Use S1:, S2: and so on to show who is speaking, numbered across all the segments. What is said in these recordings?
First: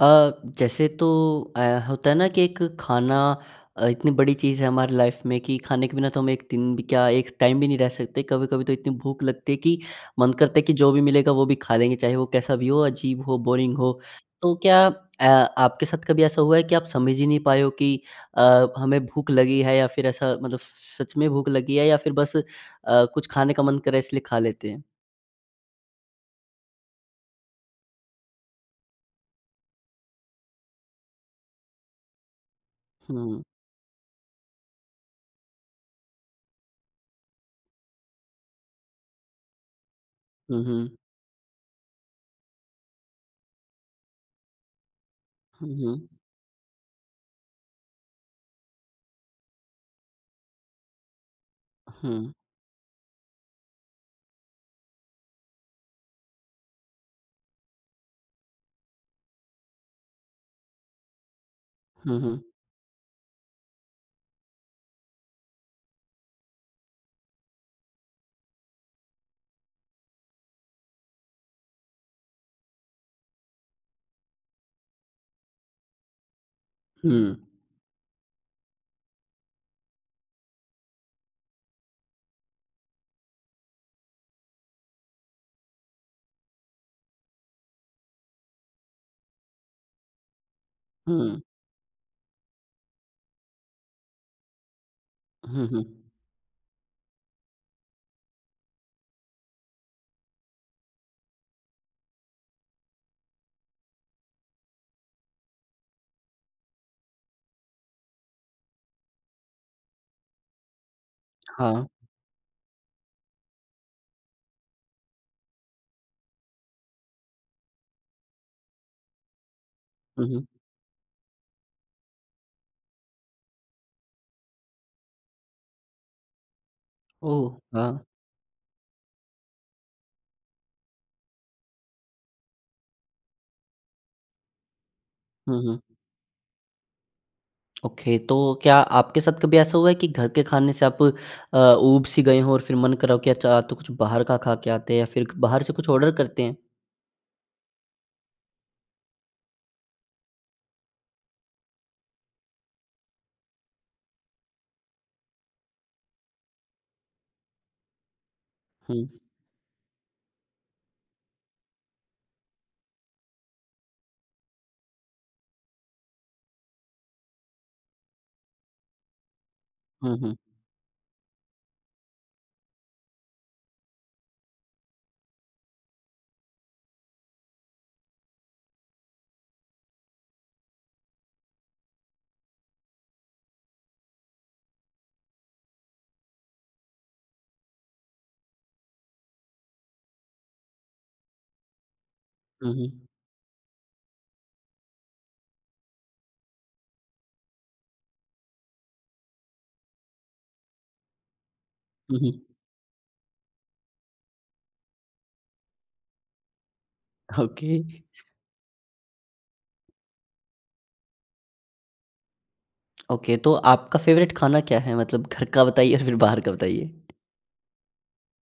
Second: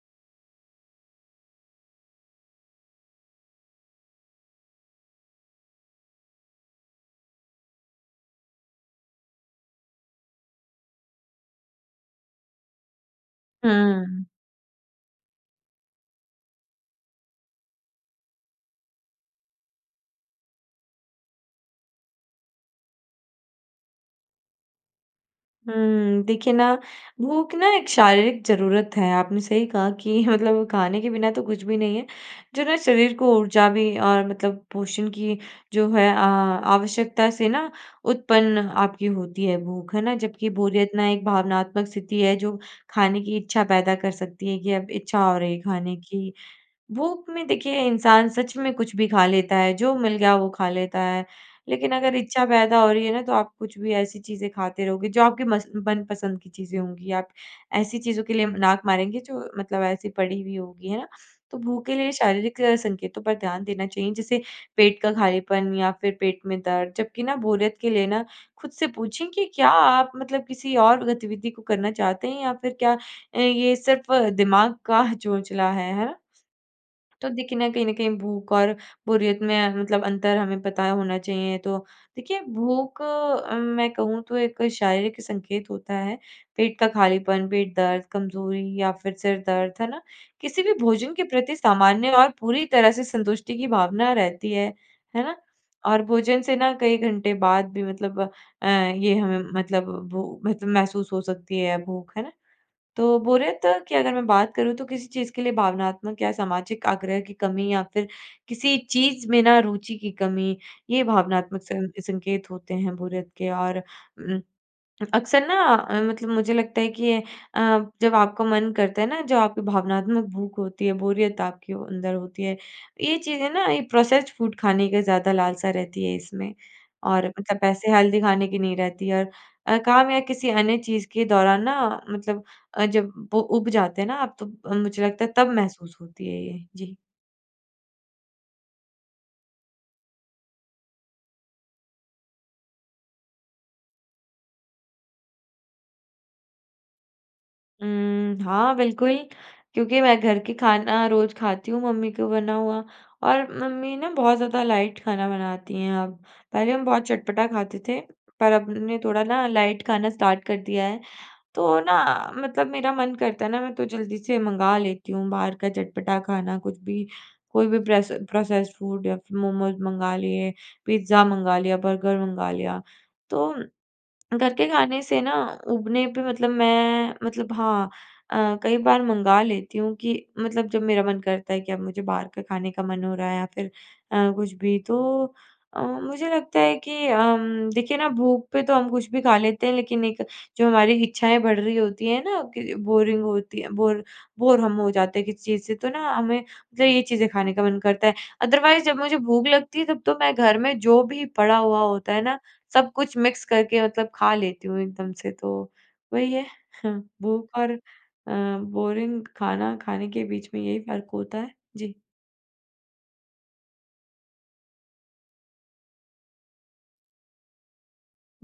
S1: अ, जैसे तो अ, होता है ना कि एक खाना अ, इतनी बड़ी चीज़ है हमारी लाइफ में कि खाने के बिना तो हम 1 दिन भी क्या, 1 टाइम भी नहीं रह सकते। कभी-कभी तो इतनी भूख लगती है कि मन करता है कि जो भी मिलेगा वो भी खा लेंगे, चाहे वो कैसा भी हो, अजीब हो, बोरिंग हो।
S2: हुँ।
S1: तो क्या अ, आपके साथ कभी ऐसा हुआ है कि आप समझ ही नहीं पाए हो कि अ, हमें भूख लगी है, या फिर ऐसा मतलब स स सच में भूख लगी है या फिर बस अ, कुछ खाने का मन कर रहा, इसलिए खा लेते हैं?
S2: हुँ, देखिए ना, भूख ना एक शारीरिक ज़रूरत है। आपने सही कहा कि मतलब खाने के बिना तो कुछ भी नहीं है, जो ना शरीर को
S1: हुँ।
S2: ऊर्जा भी और मतलब पोषण की जो है अ, आवश्यकता से ना उत्पन्न आपकी होती है भूख, है ना। जबकि
S1: हुँ,
S2: बोरियत
S1: हुँ।
S2: ना एक भावनात्मक स्थिति है, जो खाने की इच्छा पैदा कर सकती है, कि अब इच्छा हो रही
S1: हुँ,
S2: खाने
S1: हुँ।
S2: की। भूख में देखिए इंसान सच में कुछ भी खा लेता है, जो मिल गया वो खा लेता है।
S1: अ,
S2: लेकिन अगर
S1: हुँ।
S2: इच्छा पैदा हो रही है ना, तो आप कुछ भी ऐसी चीज़ें खाते रहोगे जो आपके मस मनपसंद की चीज़ें होंगी, आप ऐसी चीज़ों के लिए अम, नाक मारेंगे जो मतलब ऐसी पड़ी हुई होगी, है ना। तो भूख के लिए
S1: हुँ, हुँ।
S2: शारीरिक अ, संकेतों पर ध्यान देना चाहिए जैसे पेट का खालीपन या फिर पेट में दर्द। जबकि ना बोरियत के लिए ना, खुद से पूछें कि क्या आप मतलब किसी और गतिविधि को करना चाहते हैं या फिर क्या अ, ये सिर्फ दिमाग का चोचला है, है ना? तो
S1: हुँ।
S2: देखिए ना, कहीं न कहीं भूख और बोरियत में मतलब अंतर हमें पता होना चाहिए। तो देखिए, भूख अ, मैं कहूँ तो एक शारीरिक संकेत होता है, पेट का खालीपन, पेट दर्द, कमज़ोरी या फिर सिर दर्द, है ना। किसी भी भोजन के
S1: हुँ।
S2: प्रति सामान्य और पूरी तरह से संतुष्टि की भावना रहती है, है ना।
S1: हुँ,
S2: और
S1: हुँ।
S2: भोजन से ना कई घंटे बाद भी मतलब अ, ये हमें मतलब भू मतलब महसूस हो सकती है भूख, है ना। तो बोरियत की अगर मैं बात करूँ, तो किसी चीज़ के लिए भावनात्मक या सामाजिक आग्रह की कमी या फिर किसी चीज़ में ना रुचि की कमी, ये भावनात्मक
S1: हाँ।
S2: सं संकेत होते हैं बोरियत के। और उम, अक्सर ना अ, मतलब मुझे लगता है कि अ, जब आपका मन करता है ना, जो आपकी भावनात्मक
S1: हुँ, हुँ।
S2: भूख होती है, बोरियत आपके वो अंदर होती है, ये चीज़ें ना ये प्रोसेस्ड फूड खाने का ज़्यादा लालसा रहती है इसमें, और मतलब
S1: ओह!
S2: ऐसे
S1: हाँ।
S2: हेल्दी खाने की नहीं रहती है। और अ, काम या किसी अन्य चीज़ के दौरान ना मतलब अ, जब वो ऊब जाते हैं ना आप तो अ, मुझे लगता है तब
S1: हुँ, हुँ।
S2: महसूस होती है ये। जी।
S1: ओके। तो क्या आपके साथ कभी ऐसा हुआ है कि घर के खाने से आप अ, ऊब-सी गए हों, और फिर मन करा हो कि अच्छा, आज तो कुछ बाहर का खा के आते या फिर बाहर से कुछ ऑर्डर करते हैं?
S2: उम, हाँ, बिल्कुल, क्योंकि मैं घर के खाना रोज़ खाती हूँ मम्मी का बना हुआ, और मम्मी ना बहुत ज़्यादा लाइट खाना बनाती हैं अब। पहले हम बहुत चटपटा खाते थे, पर अब न ने
S1: हुँ।
S2: थोड़ा ना लाइट खाना स्टार्ट कर दिया है। तो ना मतलब मेरा मन करता है ना, मैं तो जल्दी से मँगा लेती हूँ बाहर का चटपटा खाना कुछ भी, कोई भी प्रेस प्रोसेस्ड फूड या फिर मोमोज़ मँगा
S1: हुँ, हुँ।
S2: लिए, पिज़्ज़ा मँगा लिया, बर्गर मँगा लिया। तो घर के खाने से ना ऊबने पे मतलब मैं, मतलब हाँ अ, कई बार मँगा लेती हूँ कि मतलब जब मेरा मन करता है कि अब मुझे बाहर का खाने का मन हो रहा है या फिर अ, कुछ भी। तो अ, मुझे लगता है कि अम, देखिए ना, भूख पे तो हम कुछ भी खा लेते हैं, लेकिन एक जो हमारी इच्छाएँ बढ़ रही होती हैं ना
S1: हुँ,
S2: कि
S1: हुँ।
S2: बोरिंग होती है बोर, बोर हम हो जाते हैं किसी चीज़ से, तो ना हमें फिर ये चीज़ें खाने का मन करता है। अदरवाइज़ जब मुझे भूख लगती है, तब तो मैं घर में जो भी पड़ा हुआ होता
S1: हुँ,
S2: है ना,
S1: हुँ।
S2: सब कुछ मिक्स करके मतलब खा लेती हूँ एकदम से। तो वही है, भूख और
S1: ओके।
S2: अ, बोरिंग खाना खाने के बीच में यही फ़र्क होता है। जी।
S1: ओके तो आपका फेवरेट खाना क्या है? मतलब घर का बताइए या फिर बाहर का बताइए।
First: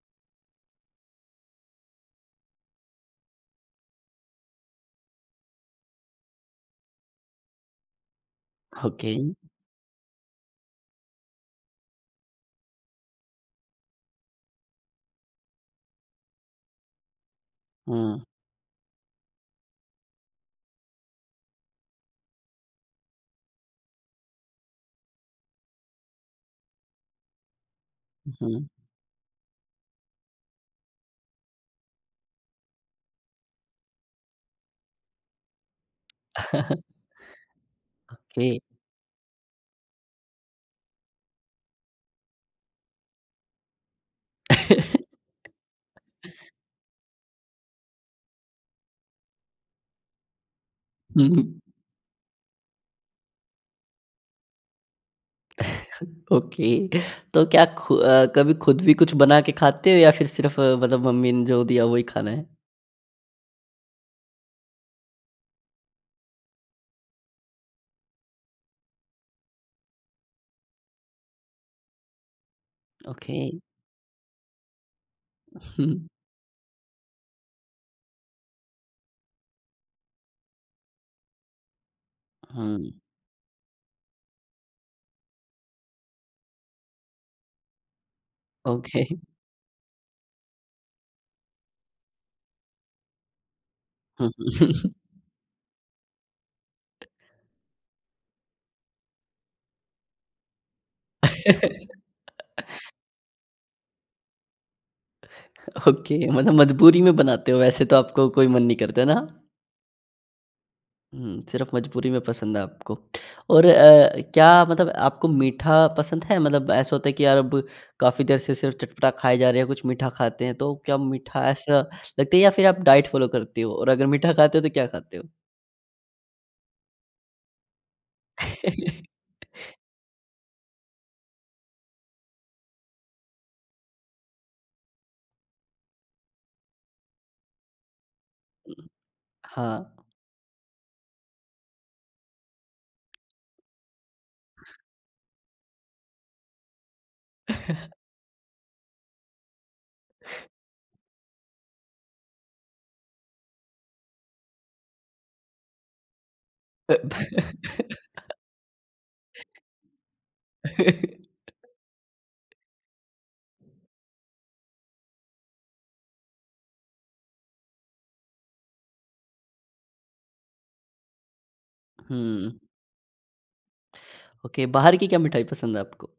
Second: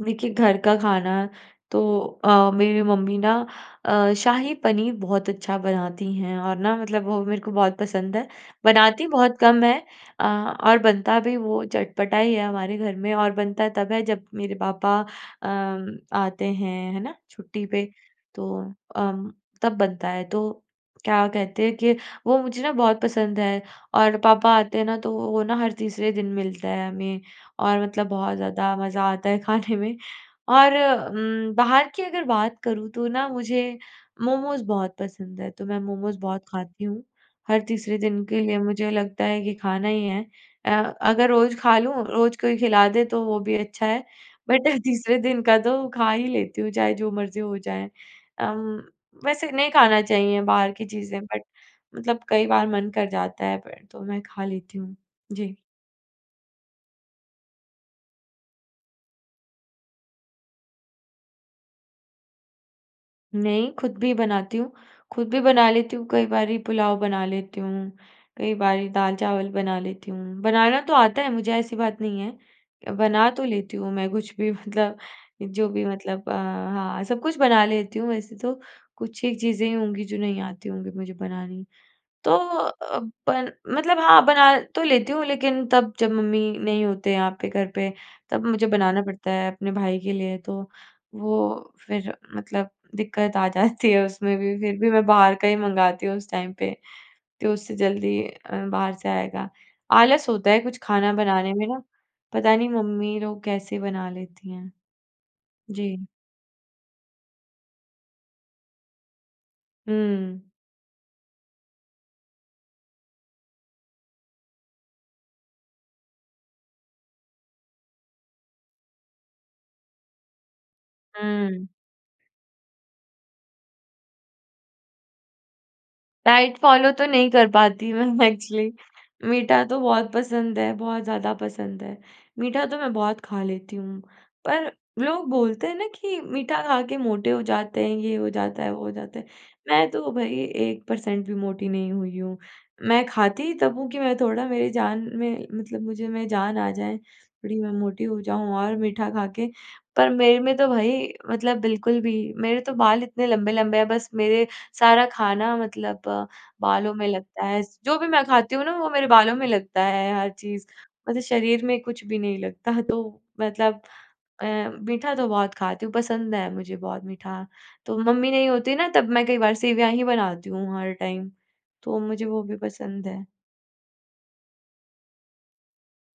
S2: देखिए घर का खाना तो अ, मेरी मम्मी ना अ, शाही पनीर बहुत अच्छा बनाती हैं और ना मतलब वो मेरे को बहुत पसंद है। बनाती
S1: ओके।
S2: बहुत कम हैं, अ, और बनता भी वो चटपटा ही है हमारे घर में और बनता तब है जब मेरे पापा अ, आते हैं है ना? छुट्टी पे,
S1: हुँ।
S2: तो अम, तब बनता है। तो क्या कहते हैं कि वो मुझे ना बहुत पसंद है और पापा आते हैं ना तो वो वो ना हर तीसरे दिन मिलता है हमें। और मतलब
S1: हुँ,
S2: बहुत
S1: हुँ।
S2: ज़्यादा मज़ा आता है खाने में। और उम, बाहर की अगर बात करूँ तो ना मुझे, मोमोज़ बहुत पसंद है तो मैं मोमोज़ बहुत खाती हूँ। हर तीसरे दिन के
S1: ओके।
S2: लिए मुझे लगता है कि खाना ही है। अ, अगर रोज़ खा लूँ रोज़ कोई खिला दे तो वो भी अच्छा है बट तीसरे दिन का तो खा ही लेती हूँ चाहे जो मर्ज़ी हो जाए। अम, वैसे नहीं खाना चाहिए बाहर की चीज़ें
S1: हुँ,
S2: बट
S1: हुँ।
S2: मतलब कई बार मन कर जाता है, प तो मैं खा लेती हूँ। जी।
S1: ओके तो क्या खु अ, कभी खुद भी कुछ बना के खाते हैं या फिर सिर्फ़ मतलब मम्मी ने जो दिया वही खाना है?
S2: नहीं, खुद भी बनाती हूँ। खुद भी बना लेती हूँ, कई बारी पुलाव बना लेती हूँ, कई बारी दाल-चावल बना लेती हूँ, बनाना तो आता है मुझे ऐसी बात नहीं है, बना तो
S1: ओके।
S2: लेती हूँ मैं कुछ भी मतलब
S1: उ,
S2: जो भी
S1: हुँ।
S2: मतलब अ हाँ, सब कुछ बना लेती हूँ वैसे तो, कुछ ही चीज़ें होंगी जो नहीं आती होंगी मुझे बनानी। तो
S1: हुँ।
S2: अ, पल मतलब हाँ, बना तो लेती हूँ लेकिन तब जब मम्मी नहीं होते यहाँ पे घर पे तब मुझे बनाना
S1: ओके।
S2: पड़ता है अपने भाई के लिए, तो वो फिर मतलब दिक्कत आ जाती है
S1: हुँ।
S2: उसमें भी, फिर भी मैं बाहर का ही मँगाती हूँ उस टाइम पे, तो उससे जल्दी अ, बाहर से आएगा। आलस होता है कुछ खाना बनाने में ना, पता नहीं मम्मी लोग कैसे बना लेती हैं। जी।
S1: ओके, मतलब मजबूरी में बनाते हो, वैसे तो आपको कोई मन नहीं करता ना?
S2: हुँ।
S1: हुँ, सिर्फ़ मजबूरी में पसंद है आपको और अ, क्या मतलब आपको मीठा पसंद है मतलब ऐसा होता है कि यार अब काफ़ी देर से सिर्फ़ चटपटा खाए जा रहें हैं, कुछ मीठा खाते हैं। तो क्या मीठा
S2: हुँ।
S1: ऐसा लगता है या फिर आप डाइट फ़ॉलो करते हो और अगर मीठा खाते हो तो क्या खाते हो?
S2: डाइट फॉलो तो नहीं कर पाती मैं एक्चुअली। मीठा तो बहुत पसंद है, बहुत ज़्यादा पसंद है। मीठा तो मैं बहुत खा लेती हूँ पर लोग बोलते हैं ना कि मीठा खा के मोटे हो जाते हैं, ये हो जाता है, वो
S1: उम,
S2: हो जाता है, मैं
S1: हाँ।
S2: तो भई 1% भी मोटी नहीं हुई हूँ। मैं खाती ही तब हूँ कि मैं थोड़ा मेरी जान में मतलब मुझे में जान आ जाए थोड़ी मैं मोटी हो जाऊँ और मीठा खा के। पर मेरे में तो भई मतलब बिल्कुल भी मेरे तो बाल इतने लंबे-लंबे हैं बस मेरे सारा खाना मतलब बालों में लगता है। स जो भी मैं खाती हूँ ना वो मेरे बालों में लगता है हर चीज़, मतलब शरीर में कुछ भी नहीं लगता। तो मतलब अ, मीठा तो बहुत खाती हूँ, पसंद है मुझे बहुत मीठा। तो मम्मी नहीं होती ना तब मैं कई बार सेवइयाँ ही बनाती हूँ हर टाइम। तो मुझे वो
S1: हुँ।
S2: भी पसंद है।
S1: ओके, बाहर की क्या मिठाई पसंद है आपको?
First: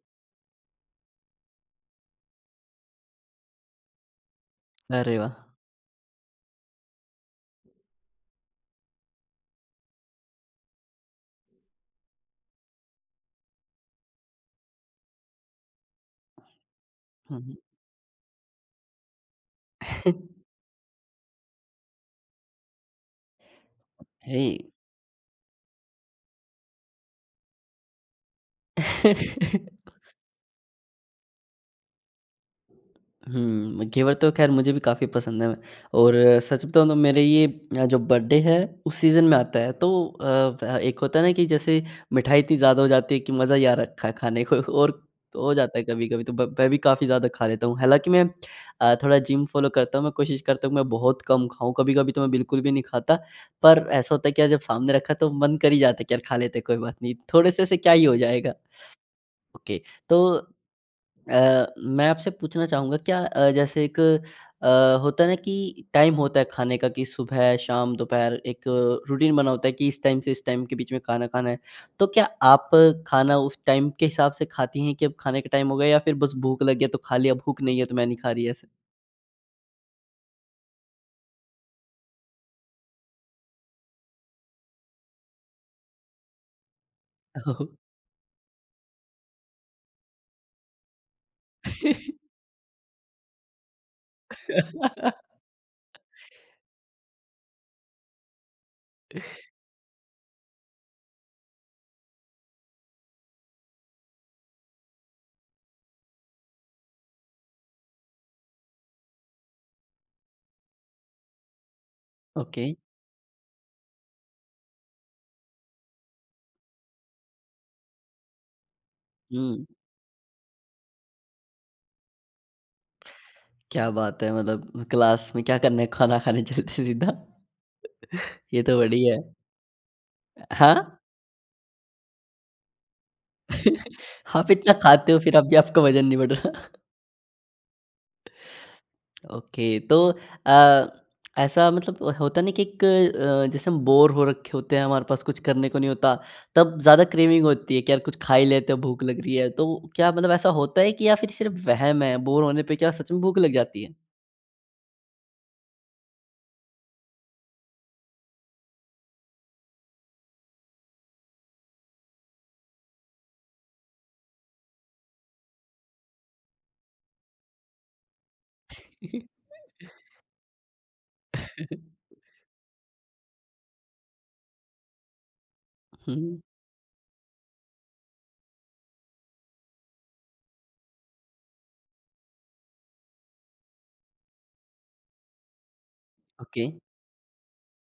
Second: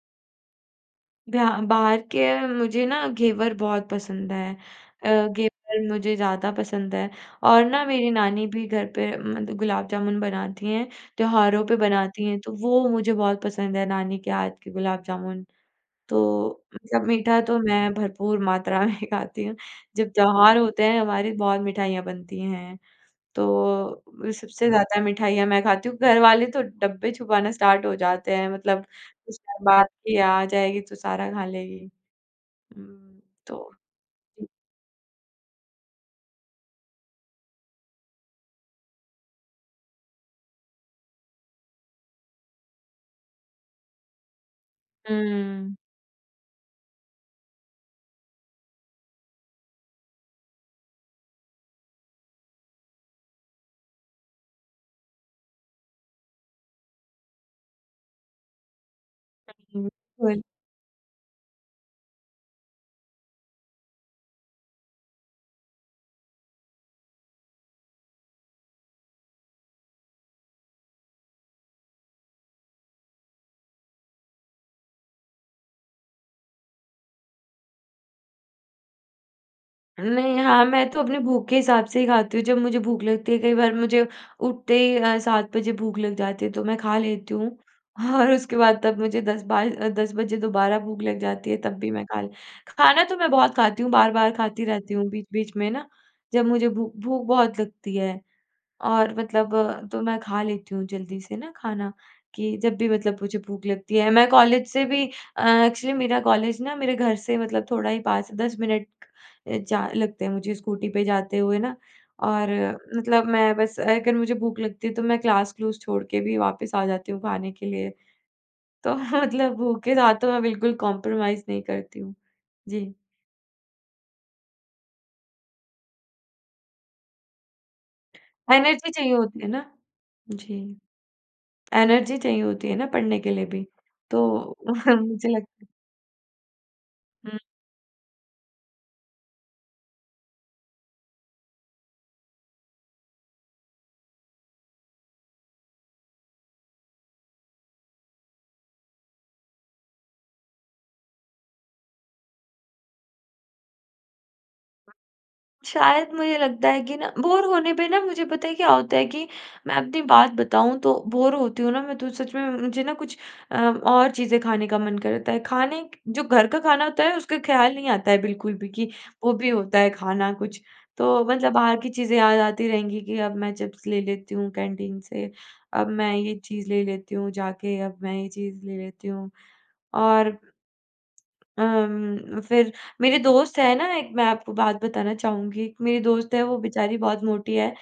S2: ध्या बाहर के मुझे ना घेवर बहुत पसंद है।
S1: अरे
S2: अ,
S1: वाह!
S2: घेवर मुझे ज़्यादा पसंद है और ना मेरी नानी भी घर पे मतलब गुलाब जामुन बनाती हैं, त्योहारों पे बनाती हैं तो वो मुझे बहुत पसंद है नानी के हाथ के गुलाब जामुन। तो मतलब मीठा
S1: हुँ, हुँ।
S2: तो मैं भरपूर मात्रा में खाती हूँ। जब त्योहार होते हैं हमारी बहुत मिठाइयाँ बनती हैं तो
S1: हेय।
S2: सबसे ज़्यादा मिठाइयाँ मैं खाती हूँ। घर वाले तो डब्बे छुपाना स्टार्ट हो जाते हैं। मतलब उसपे बात की आ जाएगी तो सारा खा लेगी। हुँ, तो
S1: हुँ, घेवर तो
S2: जी।
S1: खैर मुझे भी काफ़ी पसंद है। मैं और सच बताऊँ तो मेरे ये अ, जो बर्थडे है उस सीज़न में आता है तो अ, एक होता है ना कि जैसे मिठाई इतनी ज़्यादा हो जाती है कि मज़ा ही आ रखा है खाने को और हो
S2: हुँ।
S1: जाता है कभी-कभी तो ब मैं भी काफ़ी ज़्यादा खा लेता हूँ। हालाँकि मैं अ, थोड़ा जिम फॉलो करता हूँ मैं कोशिश करता हूँ कि मैं बहुत कम खाऊँ। कभी-कभी तो मैं बिल्कुल भी नहीं खाता पर ऐसा होता है कि यार जब सामने रखा है तो मन कर ही जाता है कि यार खा लेते हैं कोई बात नहीं, थोड़े-से से क्या ही हो जाएगा। ओके तो
S2: बिल्कुल।
S1: अ, मैं आपसे पूछना चाहूँगा क्या अ, जैसे एक अ, होता है ना कि टाइम होता है खाने का कि सुबह, शाम, दोपहर एक रूटीन बना होता है कि इस टाइम से इस टाइम के बीच में खाना खाना है। तो क्या आप खाना उस टाइम के हिसाब से खाती हैं कि अब खाने का टाइम हो गया? या फिर बस भूख लग गया तो खा लिया, भूख नहीं है तो मैं नहीं खा रही, ऐसा?
S2: नहीं। हाँ, मैं तो अपनी भूख के हिसाब से ही खाती हूँ जब मुझे भूख लगती है, कई बार मुझे उठते ही अ, 7 बजे भूख लग जाती है तो मैं खा लेती हूँ और उसके बाद तब मुझे 10 बाय 10 बजे दोबारा भूख लग जाती है तब भी मैं खा ले खाना तो मैं बहुत खाती हूँ, बार-बार खाती रहती हूँ, बीच-बीच में ना जब मुझे भूख भूख बहुत लगती है और मतलब तो मैं खा लेती हूँ जल्दी से ना खाना कि जब भी मतलब मुझे भूख लगती है। मैं कॉलेज से भी अ, एक्चुअली मेरा कॉलेज ना मेरे घर से मतलब थोड़ा ही 5-10 मिनट अ, जा लगते हैं मुझे स्कूटी पे जाते हुए ना और
S1: ओके।
S2: मतलब मैं बस अगर मुझे भूख लगती है तो मैं क्लास क्लूस छोड़ के भी वापस आ जाती हूँ खाने के लिए, तो मतलब
S1: हुँ।
S2: भूख के साथ तो मैं बिल्कुल कॉम्प्रोमाइज़ नहीं करती हूँ। जी।
S1: क्या बात है। मतलब क्लास में क्या करना है खाना खाने चलते हैं सीधा। ये तो
S2: एनर्जी चाहिए
S1: बढ़िया है।
S2: होती है ना, जी।
S1: हाँ।
S2: एनर्जी चाहिए होती है ना पढ़ने के लिए भी,
S1: आप
S2: तो
S1: इतना खाते हो
S2: मुझे
S1: फिर
S2: लग
S1: अब भी आपका वजन नहीं बढ़ रहा।
S2: हुँ।
S1: ओके। तो अ, ऐसा मतलब होता न कि इक अ, जैसे हम बोरे हो रखे होते हैं, हमारे पास कुछ करने को नहीं होता, तब ज़्यादा क्रेविंग होती है कि यार कुछ खा ही लेते हैं भूख लग री है, तो क्या मतलब ऐसा होता है कि या फिर सिर्फ़ वहम है, बोरे होने पे क्या सच में भूख लग जाती है?
S2: शायद मुझे लगता है कि ना बोर होने पे ना मुझे पता है क्या होता है कि मैं अपनी बात बताऊँ तो बोर होती हूँ ना मैं तो सच में म मुझे ना कुछ अ, और चीज़ें खाने का मन करता है, खाने क जो घर का खाना होता है, उसका ख्याल नहीं आता है बिल्कुल भी कि वो भी होता है खाना कुछ। तो मतलब बाहर की चीज़ें याद आती रहेंगी कि अब मैं चिप्स ले लेती हूँ कैंटीन से, अब मैं ये
S1: हुँ।
S2: चीज़ ले लेती हूँ जाके, अब मैं ये चीज़ ले लेती हूँ। और अम्म, फिर मेरे दोस्त हैं ना एक मैं आपको बात बताना चाहूँगी, एक मेरी दोस्त है वो
S1: ओके।
S2: बेचारी बहुत मोटी है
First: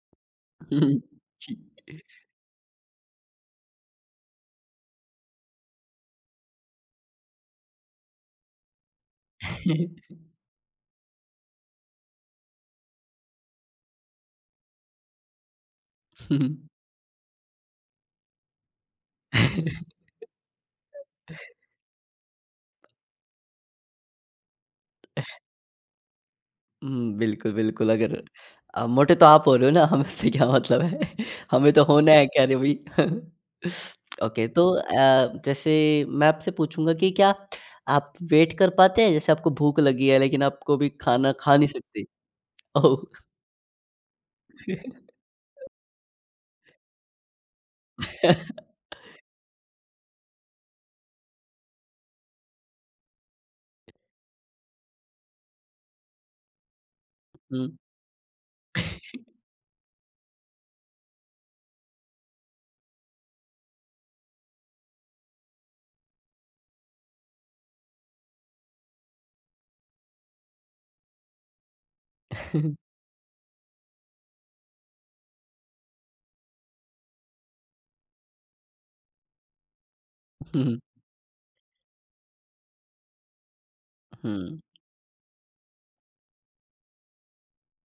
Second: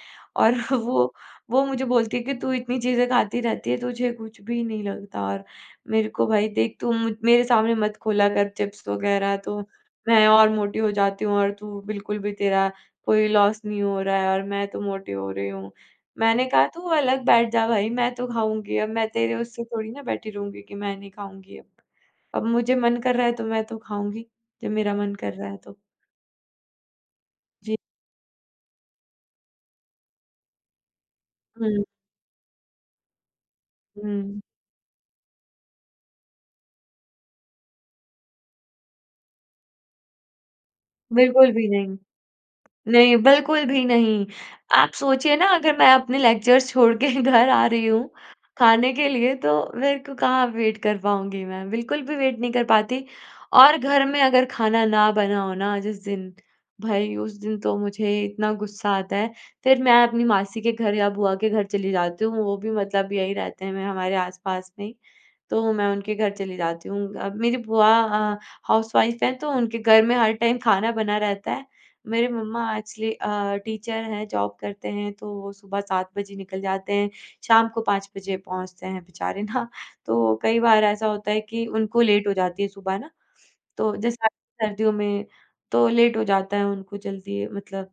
S2: और वो
S1: ठीक है।
S2: वो मुझे बोलती है कि तू इतनी चीज़ें खाती रहती है तुझे कुछ भी नहीं लगता और मेरे को भाई देख तू मु मेरे सामने मत खोला कर चिप्स वगैरह, तो मैं और मोटी हो जाती हूँ और तू बिल्कुल भी तेरा कोई लॉस नहीं हो रहा है और मैं तो मोटी हो रही हूँ। मैंने कहा तू अलग बैठ जा भाई, मैं तो खाऊँगी अब मैं तेरे उससे थोड़ी ना बैठी रहूँगी कि मैं नहीं खाऊँगी अब, अब मुझे मन कर रहा है तो मैं तो खाऊँगी, जब मेरा मन कर रहा है तो।
S1: हुँ, बिल्कुल,
S2: जी।
S1: बिल्कुल, अगर अ, मोटे तो आप हो रहे हो ना हम से क्या मतलब है? हमें
S2: हुँ।
S1: तो होना है खैर अभी।
S2: हुँ।
S1: ओके तो अ, जैसे मैं आपसे पूछूँगा कि क्या आप वेट कर पाते हैं, जैसे आपको भूख लगी है लेकिन आपको अभी खाना
S2: बिल्कुल
S1: खा
S2: भी
S1: नहीं
S2: नहीं,
S1: सकते? ओह!
S2: नहीं बिल्कुल भी नहीं। आप सोचिए ना अगर मैं अपने लेक्चरर्स छोड़ के घर आ रही हूँ, खाने के लिए तो मेरे को कहाँ वेट कर पाऊँगी मैं, बिल्कुल भी वेट नहीं कर पाती। और घर में अगर खाना ना बना हो ना जिस दिन, भई उस दिन
S1: हुँ।
S2: तो मुझे इतना गुस्सा आता है, फिर मैं अपनी मासी के घर या बुआ के घर चली जाती हूँ, वो भी मतलब यही रहते हैं, मैं हमारे आस-पास में ही, तो मैं उनके घर चली जाती हूँ। अ, मेरी बुआ अ, हाउसवाइफ़ हैं तो उनके घर में हर टाइम खाना बना रहता है, मेरे मम्मा एक्चुअली अ, टीचर हैं, जॉब करते हैं तो वो सुबह 7 बजे निकल जाते हैं, शाम को 5 बजे पहुँचते हैं बेचारे ना, तो कई बार ऐसा होता है कि उनको लेट हो जाती है सुबह ना, तो जैसे आ
S1: हुँ।
S2: सर्दियों में तो लेट हो जाता है उनको जल्दी मतलब,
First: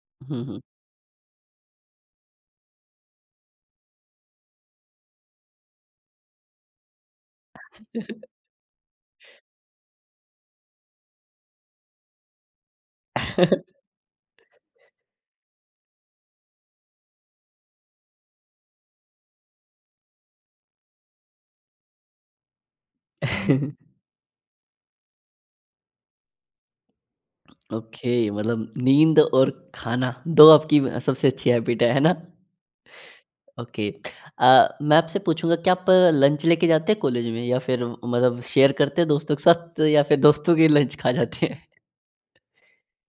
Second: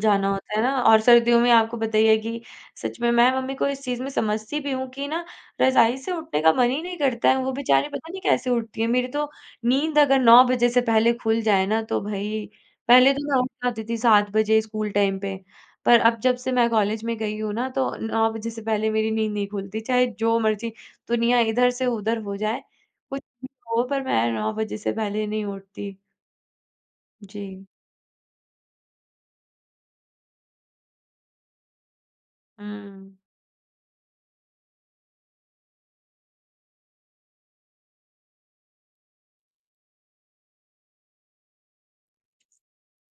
S2: जाना
S1: हुँ,
S2: होता
S1: हुँ।
S2: है ना। और सर्दियों में आपको पता ही है कि सच में मैं मम्मी को इस चीज़ में समझती भी हूँ कि ना रज़ाई से उठने का मन ही नहीं करता है, वो बेचारी पता नहीं कैसे उठती हैं? मेरी तो नींद अगर 9 बजे से पहले खुल जाए ना, तो भई पहले तो मैं उठ जाती थी 7 बजे स्कूल टाइम पे, पर अब जब से मैं कॉलेज में गई हूँ ना, तो 9 बजे से पहले मेरी नींद नहीं खुलती, चाहे जो मर्ज़ी दुनिया इधर से उधर हो जाए, कुछ भी हो पर मैं 9 बजे से पहले नहीं उठती। जी।
S1: ओके, मतलब नींद और खाना दो आपकी अ, सबसे अच्छी हैबिट हैं, है ना?
S2: हुँ।
S1: ओके अ, मैं आपसे पूछूँगा क्या आप लंच लेके जाते हैं कॉलेज में या फिर म मतलब शेयर करते हैं दोस्तों के साथ या फिर दोस्तों के लंच खा जाते हैं?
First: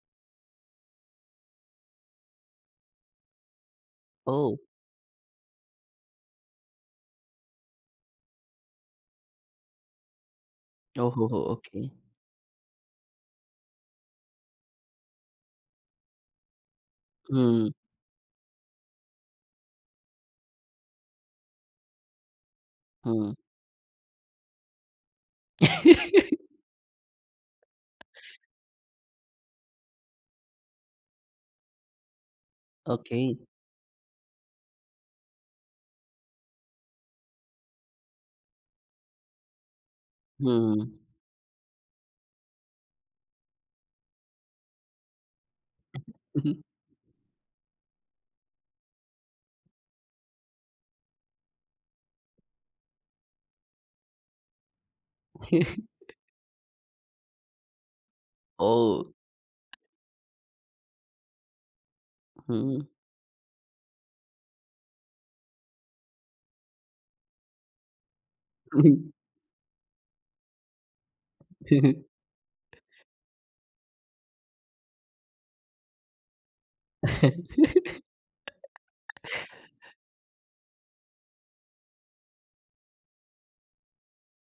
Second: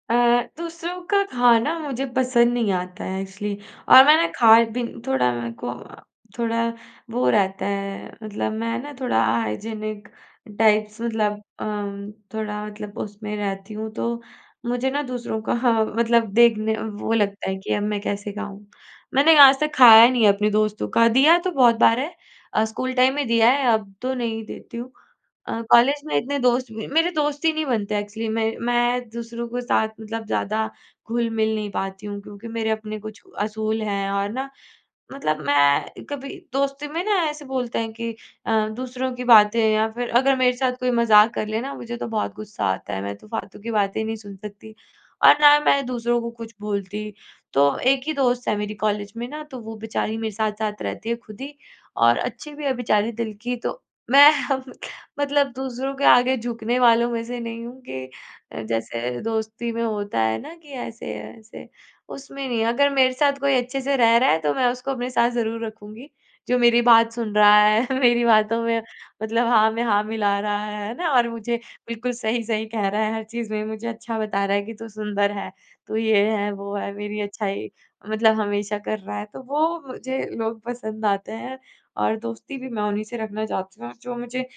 S2: अ, दूसरों का खाना मुझे पसंद नहीं आता है एक्चुअली और मैंने
S1: ओह!
S2: खाए भी थोड़ा मेरे को अ, थोड़ा वो रहता है मतलब मैं ना थोड़ा हाइजीनिक टाइप्स
S1: ओह हो हो,
S2: मतलब
S1: ओके।
S2: अम, थोड़ा मतलब उसमें रहती हूँ, तो मुझे ना दूसरों का हाँ, मतलब देखने वो लगता है
S1: हुँ।
S2: कि अब मैं कैसे खाऊँ? मैंने आज तक खाया ही नहीं है अपने दोस्तों का, दिया तो बहुत बार है, अ, स्कूल टाइम में
S1: हुँ।
S2: दिया है अब तो नहीं देती हूँ। अ, कॉलेज में इतने दोस्त म मेरे दोस्त ही नहीं बनते एक्चुअली मैं मैं दूसरों के साथ मतलब ज़्यादा घुल-मिल नहीं पाती हूँ क्योंकि मेरे अपने कुछ
S1: ओके।
S2: असूल हैं और ना मतलब मैं कभी दोस्ती में ना ऐसे बोलते हैं कि अ, दूसरों की बातें या फिर अगर मेरे साथ कोई
S1: हुँ।
S2: मज़ाक कर ले ना मुझे तो बहुत गुस्सा आता है, मैं तो फालतू की बातें नहीं सुन सकती और ना मैं
S1: उ,
S2: दूसरों को कुछ
S1: हुँ।
S2: बोलती। तो एक ही दोस्त है मेरी कॉलेज में ना तो वो बेचारी मेरे साथ-साथ रहती है खुद ही और अच्छी भी है बेचारी दिल की तो मैं मतलब दूसरों के आगे झुकने वालों में से नहीं हूँ कि अ,
S1: ओह!
S2: जैसे दोस्ती में होता है ना कि ऐसे-ऐसे उसमें नहीं है,
S1: हुँ।
S2: अगर मेरे साथ कोई अच्छे से रह रहा है तो मैं उसको अपने साथ ज़रूर रखूँगी, जो मेरी बात सुन रहा है, मेरी बातों
S1: हुँ,
S2: में
S1: हुँ।
S2: मतलब हाँ मैं हाँ मिला रहा है, है ना? और मुझे
S1: हुँ, हुँ।
S2: बिल्कुल सही-सही कह रहा है, हर चीज़ में मुझे अच्छा बता रहा है कि तू सुंदर है, तू ये है, वो है, मेरी अच्छाई मतलब हमेशा कर रहा है, तो वो मुझे लोग पसंद आते हैं और दोस्ती भी मैं उन्हीं से रखना चाहती हूँ जो मुझे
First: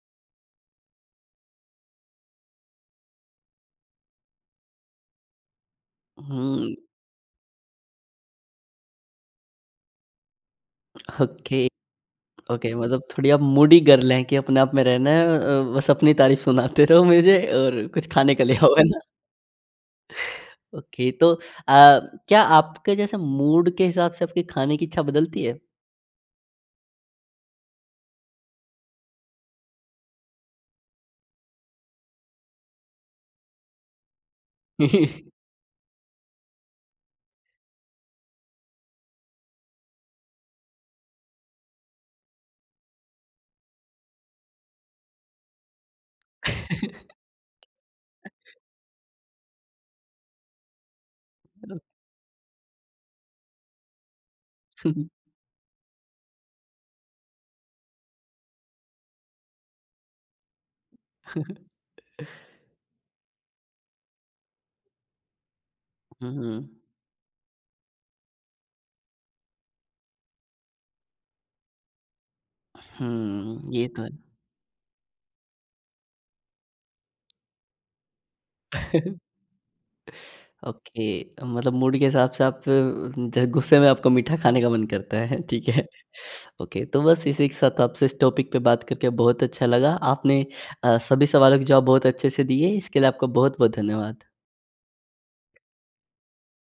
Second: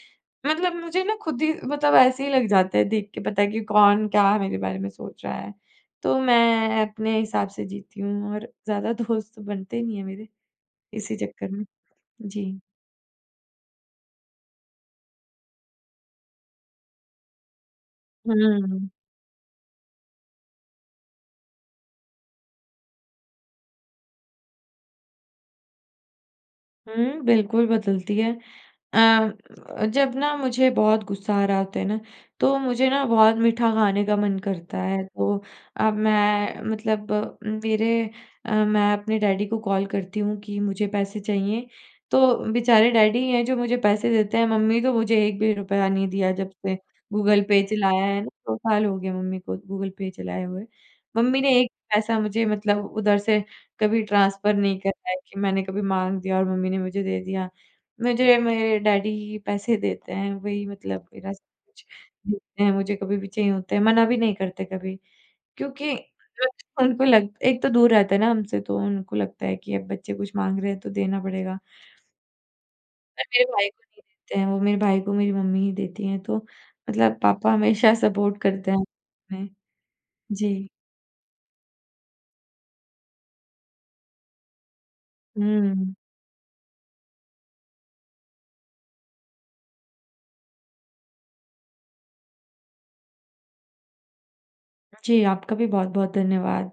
S2: मतलब मुझे ना खुद ही मतलब ऐसे ही लग जाते हैं देख के पता है कि कौन, क्या मेरे बारे में सोच रहा है, तो
S1: हुँ।
S2: मैं अपने हिसाब से जीती हूँ और ज़्यादा दोस्त तो बनते ही नहीं हैं मेरे इसी चक्कर में।
S1: ओके।
S2: जी।
S1: ओके मतलब थोड़ी आप मूडी गर्ल हैं कि अपने आप में रहना है अ, बस अपनी तारीफ़ सुनाते रहो मुझे और कुछ खाने के लिए हो, है
S2: हुँ।
S1: ना? ओके, तो अ, क्या आपके जैसे मूड के हिसाब से आपकी खाने की इच्छा बदलती है?
S2: हुँ, बिल्कुल बदलती है अ, जब ना मुझे बहुत गुस्सा आ रहा होता ना, तो मुझे ना बहुत मीठा खाने का मन करता
S1: हुँ,
S2: है,
S1: हुँ।
S2: तो अब मैं मतलब मेरे अ, मैं अपने डैडी को कॉल करती हूँ कि मुझे पैसे चाहिए, तो बेचारे डैडी हैं जो मुझे पैसे देते हैं, मम्मी तो मुझे 1 भी रुपया नहीं दिया जब से गूगल पे चलाया है ना, 2 साल हो गए मम्मी को गूगल पे चलाए हुए। मम्मी ने 1 पैसा मुझे मतलब उधर से कभी ट्रांसफर नहीं
S1: हुँ, हुँ।
S2: करा है कि मैंने कभी माँग दिया और मम्मी ने मुझे दे दिया। मुझे मेरे डैडी ही पैसे देते हैं, वही मतलब मेरा सब कुछ देते है मुझे कभी भी चाहिए होता हैं, मना भी नहीं करते कभी क्योंकि
S1: हुँ, हुँ।
S2: उनको लगता एक तो दूर रहते है ना हमसे, तो उनको लगता है कि अब बच्चे कुछ माँग रहे हैं तो देना पड़ेगा। पर मेरे भाई
S1: हुँ,
S2: को
S1: ये
S2: नहीं
S1: तो है।
S2: देते हैं वो, मेरे भाई को मेरी मम्मी ही देती हैं, तो मतलब पापा हमेशा सपोर्ट करते हैं। हुँ। जी।
S1: ओके, मतलब मूड के हिसाब से आप ज गुस्से में आपको मीठा खाने का मन करता है, ठीक है।
S2: हुँ।
S1: ओके। तो बस इसी के साथ आपसे इस टॉपिक पे बात करके बहुत अच्छा लगा। आपने अ, सभी सवालों के जवाब बहुत अच्छे से दिए, इसके लिए आपको बहुत-बहुत धन्यवाद।
S2: जी, आपका भी बहुत-बहुत धन्यवाद।